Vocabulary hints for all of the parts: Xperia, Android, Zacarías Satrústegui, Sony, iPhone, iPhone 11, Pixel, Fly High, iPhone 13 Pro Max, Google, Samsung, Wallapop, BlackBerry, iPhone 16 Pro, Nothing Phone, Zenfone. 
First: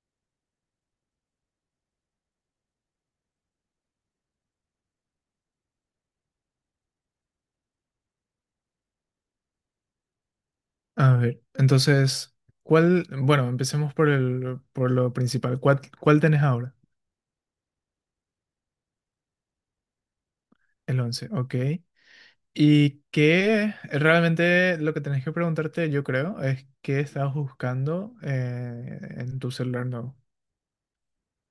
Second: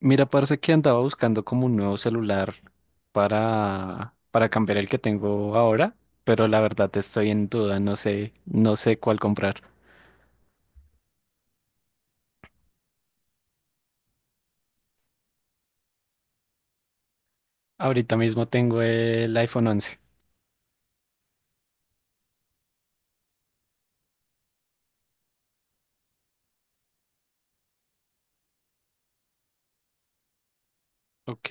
Mira, parece que andaba buscando como un nuevo celular para cambiar el que tengo ahora, pero la verdad estoy en duda, no sé, no sé cuál comprar. A ver, entonces, ¿cuál? Bueno, empecemos por lo principal. ¿Cuál tenés ahora? Ahorita mismo tengo el iPhone 11. El 11, ok. Y que realmente lo que tenés que preguntarte, yo creo, es qué estás buscando en tu celular nuevo. Ok,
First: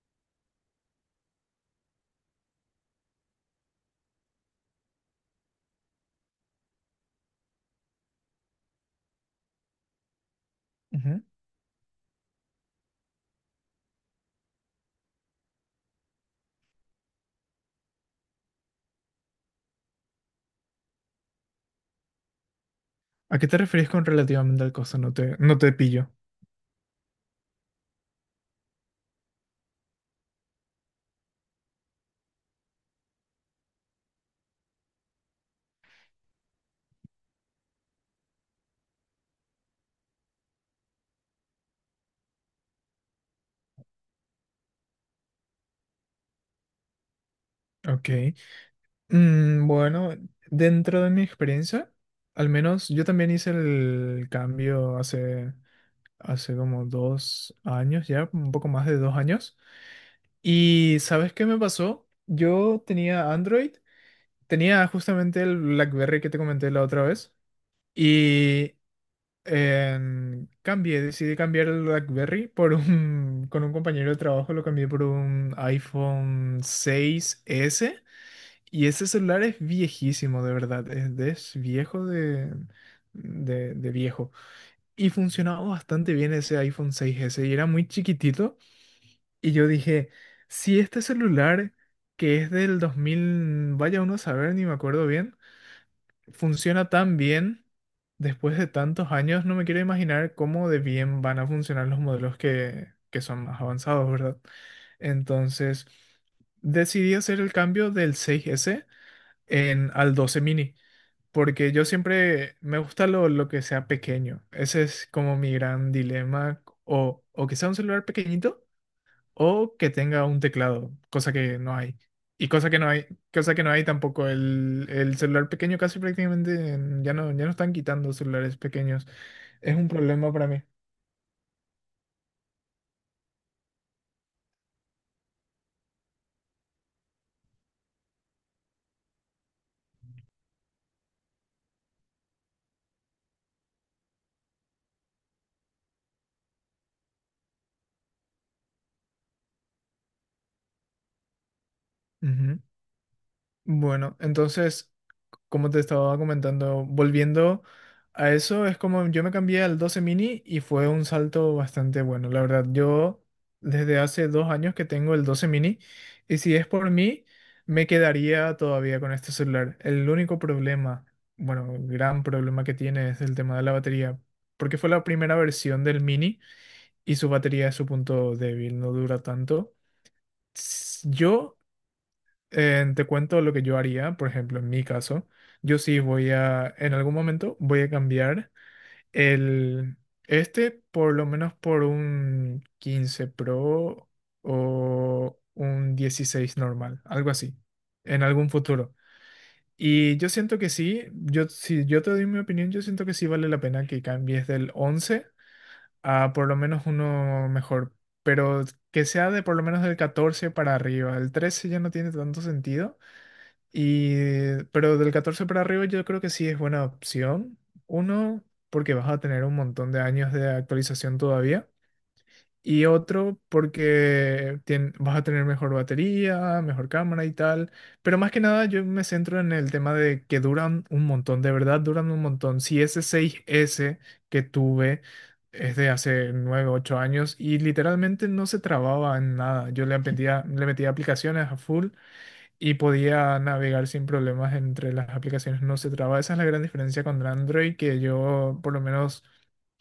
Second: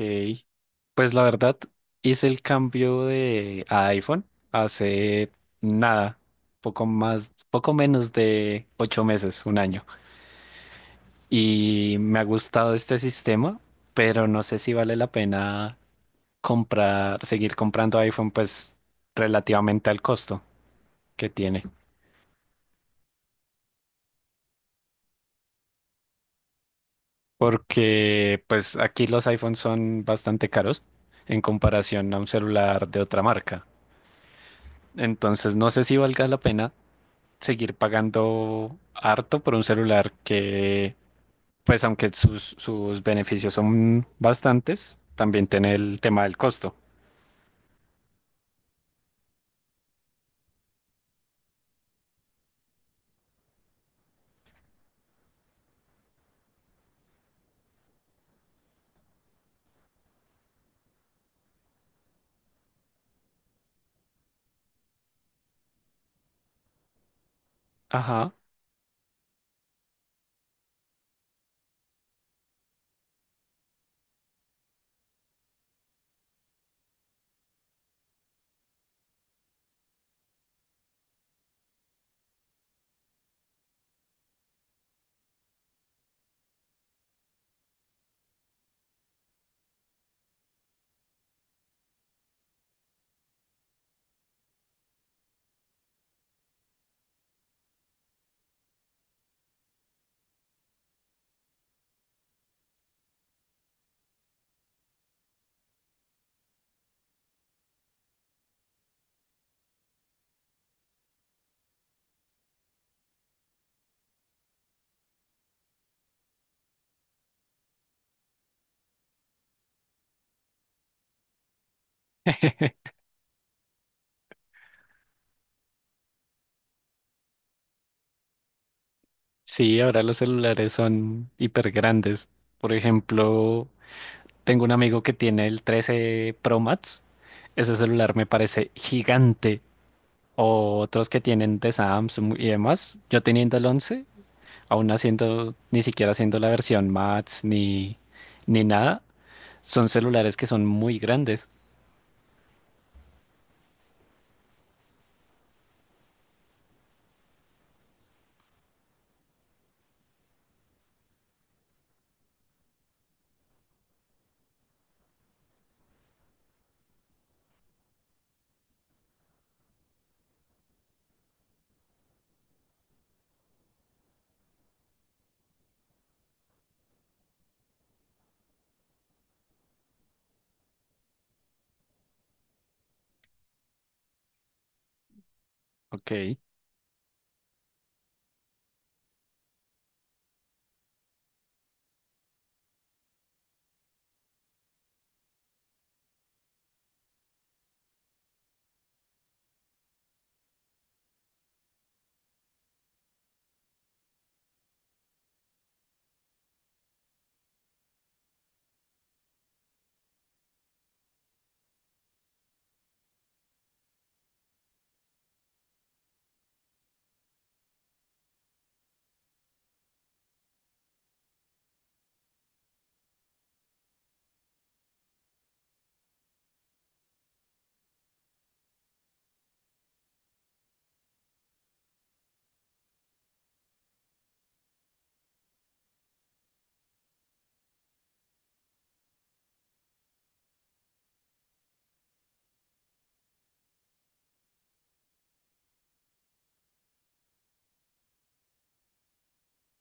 pues la verdad hice el cambio de a iPhone hace nada, poco más, poco menos de 8 meses, un año, Ujú. y me ha gustado este sistema, pero no sé si vale la pena comprar, seguir comprando iPhone, pues relativamente al costo que tiene. ¿A qué te refieres con relativamente al costo? No te pillo. Porque pues aquí los iPhones son bastante caros en comparación a un celular de otra marca. Entonces no sé si valga la pena seguir pagando harto por un celular que, pues aunque sus beneficios son bastantes, también tiene el tema del costo. Ok. Bueno, dentro de mi experiencia, al menos yo también hice el cambio hace como 2 años ya, un poco más de 2 años. ¿Y sabes qué me pasó? Yo tenía Android, tenía justamente el BlackBerry que te comenté la otra vez Ajá. y decidí cambiar el BlackBerry con un compañero de trabajo, lo cambié por un iPhone 6S y ese celular es viejísimo, de verdad, es viejo de viejo y funcionaba bastante bien ese iPhone 6S y era muy chiquitito. Y yo dije, si este celular, que es del 2000 vaya uno a saber, ni me acuerdo bien, funciona tan bien después de tantos años, no me quiero imaginar cómo de bien van a funcionar los modelos que son más avanzados, ¿verdad? Entonces, decidí hacer el cambio del 6S al 12 mini, porque yo siempre me gusta lo que sea pequeño. Ese es como mi gran dilema, o que sea un celular pequeñito o que tenga un teclado, cosa que no hay. Y cosa que no hay, cosa que no hay tampoco. El celular pequeño casi prácticamente ya no están quitando celulares pequeños. Es Sí, un ahora los problema para mí. celulares son hiper grandes. Por ejemplo, tengo un amigo que tiene el 13 Pro Max. Ese celular me parece gigante. O otros que tienen de Samsung y demás. Yo teniendo el once, aún haciendo, ni siquiera haciendo la versión Max ni nada, son celulares que son muy grandes. Ujú. Bueno, entonces como te estaba comentando, volviendo a eso, es como yo me cambié al 12 mini y fue un salto bastante bueno. La verdad, yo desde hace 2 años que tengo el 12 mini y si es por mí, me quedaría todavía con este celular. El único problema, bueno, gran problema que tiene es el tema de la batería, porque fue la primera versión del mini y su batería es su punto débil, no dura tanto. Yo te cuento lo que yo haría, por ejemplo, en mi caso, yo sí Ok. En algún momento voy a cambiar el, este por lo menos por un 15 Pro o un 16 normal, algo así, en algún futuro. Y yo siento que sí, si yo te doy mi opinión, yo siento que sí vale la pena que cambies del once a por lo menos uno mejor, pero que sea de por lo menos del 14 para arriba, el 13 ya no tiene tanto sentido. Pero del 14 para arriba yo creo que sí es buena opción. Uno, porque vas a tener un montón de años de actualización todavía. Y otro, porque vas a tener mejor batería, mejor cámara y tal. Pero más que nada yo me centro en el tema de que duran un montón, de verdad duran un montón. Si ese seis s que tuve es de hace 9 8 años y literalmente no se trababa en nada. Yo le metía, le metía aplicaciones a full y podía navegar sin problemas entre las aplicaciones, no se traba. Esa es la gran diferencia con Android que yo por lo menos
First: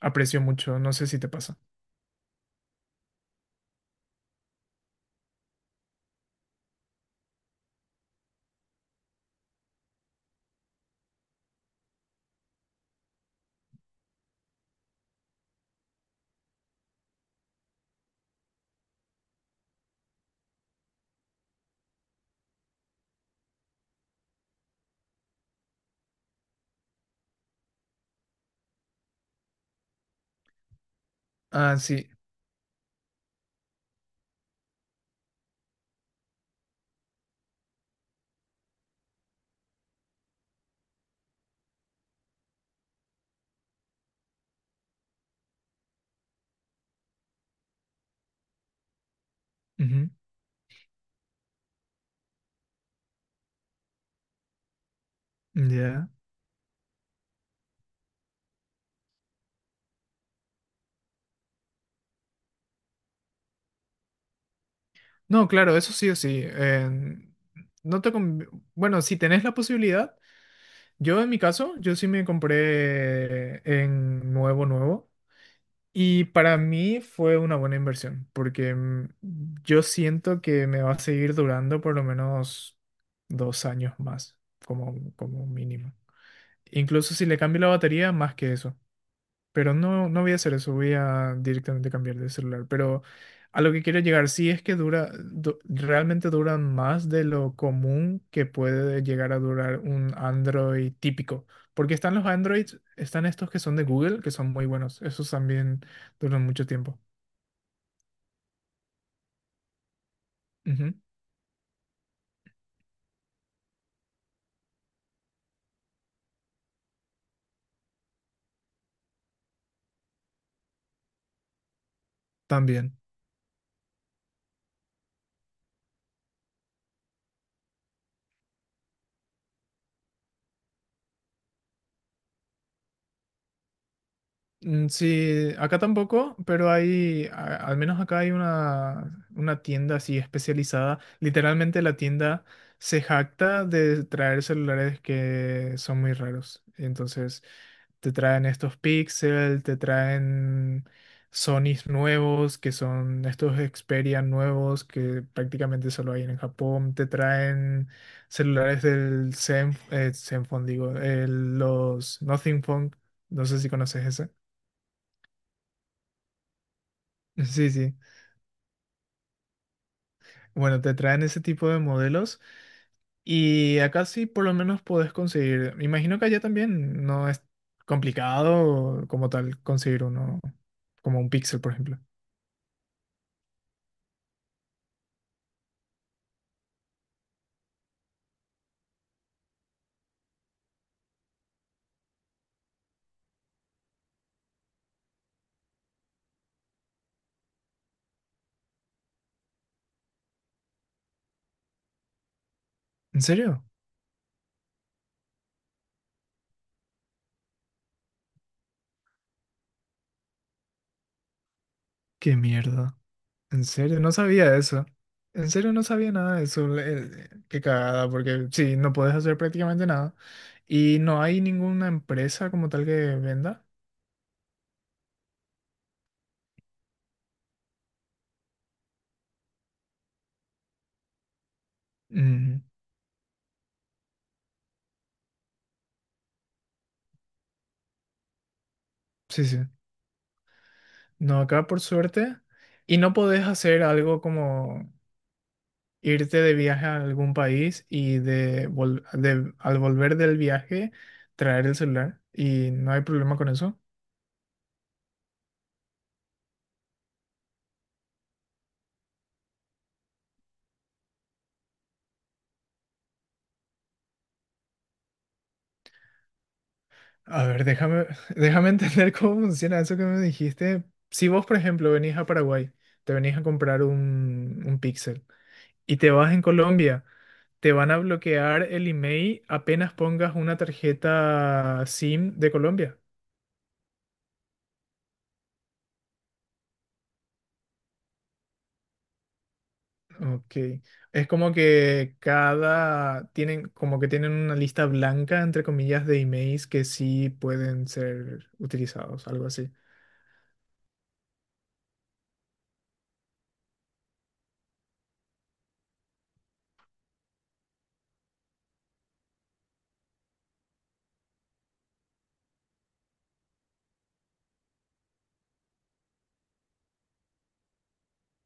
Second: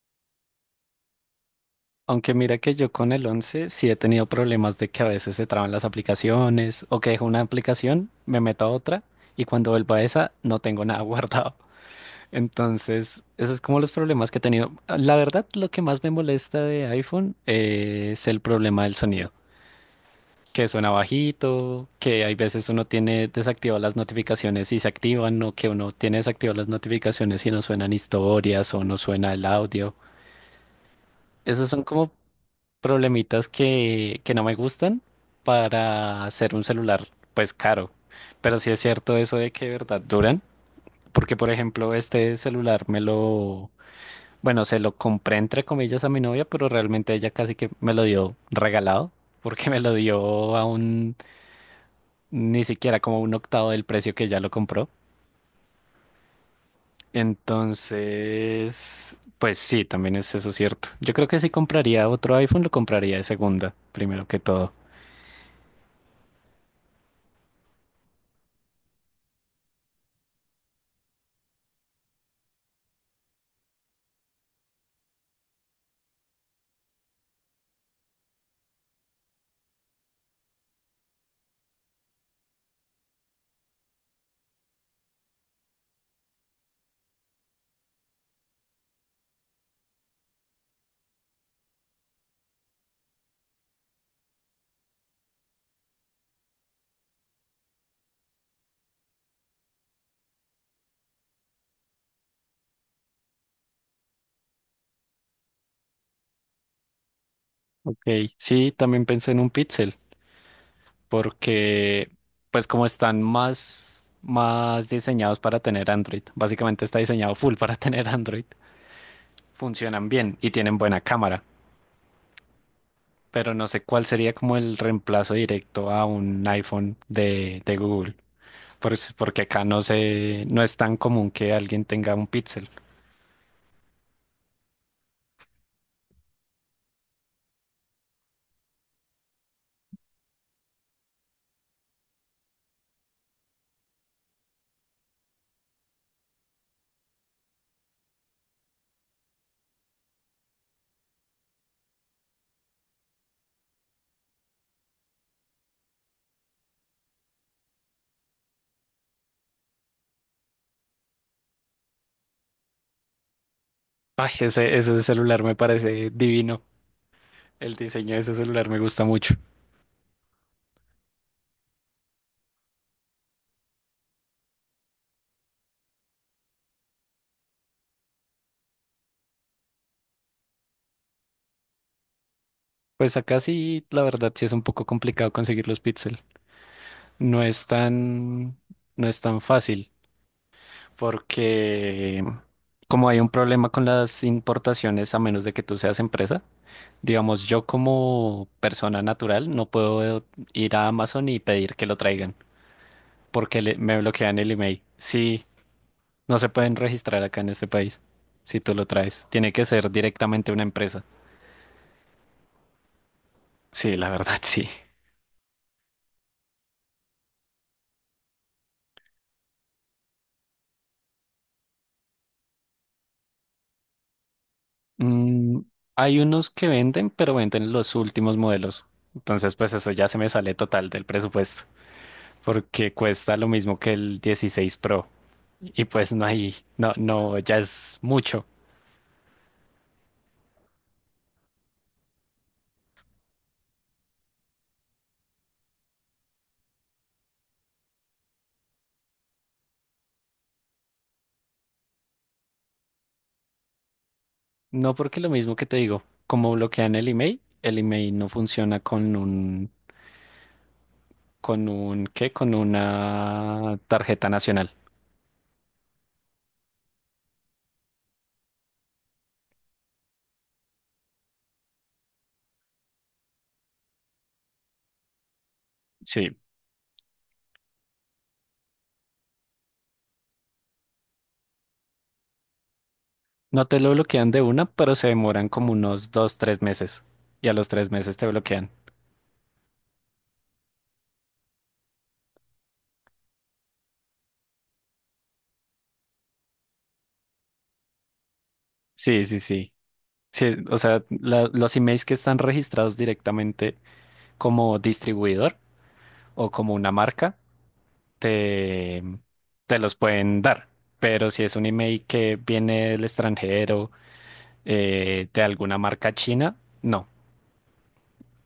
aprecio mucho, no sé si te pasa. Aunque mira que yo con el once sí he tenido problemas de que a veces se traban las aplicaciones o que dejo una aplicación, me meto a otra y cuando vuelvo a esa no tengo nada guardado. Entonces, esos es como los problemas que he tenido. La verdad, lo que más me molesta de iPhone es el problema del sonido, que suena bajito, que hay veces uno tiene desactivadas las notificaciones y se activan, o que uno tiene desactivadas las notificaciones y no suenan historias o no suena el audio. Esos Ah, son sí. como problemitas que no me gustan para hacer un celular, pues caro. Pero sí es cierto eso de que de verdad duran, porque por ejemplo, este celular me lo Bueno, se lo compré entre comillas a mi novia, pero realmente ella casi que me lo dio regalado, porque me lo Ujú. dio a un, ni siquiera como un octavo del precio que ya lo compró. Ya. Entonces, pues sí, también es eso cierto. Yo creo que si compraría otro iPhone, lo compraría de segunda, primero que todo. No, claro, eso sí o sí. No te conv- Bueno, si tenés la posibilidad, yo en mi caso, yo sí me compré en nuevo, nuevo. Y para mí fue una buena inversión, porque yo siento que me va a seguir durando por lo menos 2 años más, como mínimo. Incluso si le cambio la batería, más que eso. Pero no, no voy a hacer eso, voy a directamente cambiar de celular. Pero a lo que quiero llegar, sí es que realmente duran más de lo común que puede llegar a durar un Android típico. Porque están los Androids, están estos que son de Google, que son muy buenos. Esos también duran mucho tiempo. Ok, sí, también pensé en un Pixel, Ujú, porque pues como están más diseñados para tener Android, básicamente está diseñado full para tener Android, funcionan bien y tienen buena cámara. también. Pero no sé cuál sería como el reemplazo directo a un iPhone de Google, porque acá no sé, no es tan común que alguien tenga un Pixel. Sí, acá tampoco, pero al menos acá hay una tienda así especializada. Literalmente la tienda se jacta de traer celulares que son muy raros. Entonces te traen estos Pixel, te traen Sonys nuevos, que son estos Xperia nuevos que prácticamente solo hay en Japón, te traen celulares del Zenfone, digo, los Nothing Phone, no sé si conoces Ay, ese. Ese celular me parece divino. Sí, El sí. diseño de ese celular me gusta mucho. Bueno, te traen ese tipo de modelos y acá sí por lo menos podés conseguir. Me imagino que allá también no es complicado como tal conseguir uno, como un Pixel, por ejemplo. Pues acá sí, la verdad, sí es un poco complicado conseguir los Pixel. No es tan, no es tan fácil, porque como hay un problema con las importaciones, a menos de que tú seas empresa, digamos, yo como persona natural no puedo ir a Amazon y pedir que lo traigan ¿En porque serio? Me bloquean el email. Sí, no se pueden registrar acá en este país si tú lo traes. Tiene que ser directamente una empresa. ¿Qué mierda? ¿En Sí, serio? la No verdad, sabía sí. eso. En serio no sabía nada de eso. Qué cagada, porque sí, no puedes hacer prácticamente nada. Y no hay ninguna empresa como tal que venda. Mm, hay unos que venden, pero venden los últimos modelos. Entonces, pues eso ya se me sale total del presupuesto Ujú. porque cuesta lo mismo que el 16 Pro y pues no hay, no, no, ya es mucho. Sí, sí. No, acá por suerte. Y no podés hacer algo como irte de viaje a algún país y al volver del viaje traer el celular y no hay problema con eso. No, porque lo mismo que te digo, como bloquean el email no funciona con un, ¿qué? Con una tarjeta nacional. A ver, déjame, déjame entender cómo funciona eso que me dijiste. Si vos, por ejemplo, venís a Paraguay, te venís a comprar un Pixel y te Sí. vas en Colombia, te van a bloquear el email apenas pongas una tarjeta SIM de Colombia. No te lo bloquean de una, pero se demoran como unos 2, 3 meses. Y a los 3 meses te bloquean. Ok. Es como que como que tienen una lista blanca, entre comillas, de emails que sí pueden ser Sí, utilizados, sí, algo así. sí. Sí, o sea, los emails que están registrados directamente como distribuidor o como una marca, te, te los pueden dar. Pero si es un email que viene del extranjero de alguna marca china, no.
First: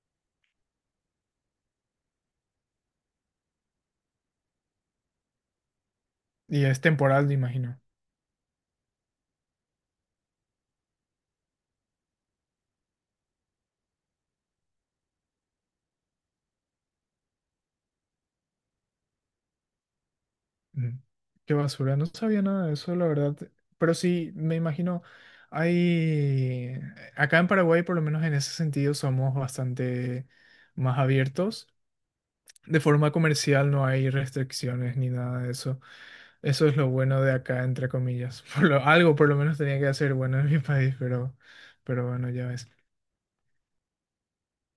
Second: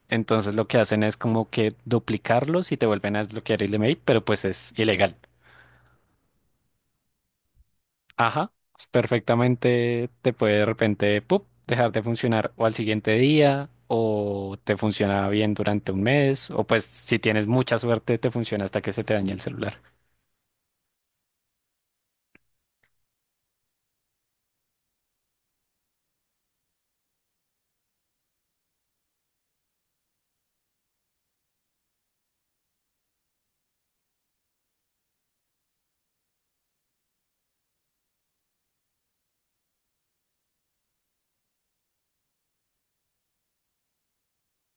Entonces lo que hacen es como que duplicarlos y te vuelven a desbloquear el email, pero pues es ilegal. Y es temporal, me imagino. Ajá, perfectamente te puede de repente ¡pup! Dejar de funcionar o al siguiente día o te funciona bien durante un mes o pues si tienes mucha suerte te funciona hasta que se te dañe el celular. Mm, Qué basura, no sabía nada de eso, la verdad. Pero sí, me imagino, hay. Acá en Paraguay, por lo menos en ese sentido, somos bastante más abiertos. De forma comercial no hay restricciones ni nada de eso. Eso es lo bueno de acá, entre comillas. Algo por lo menos tenía que hacer bueno en mi país, pero bueno, ya ves.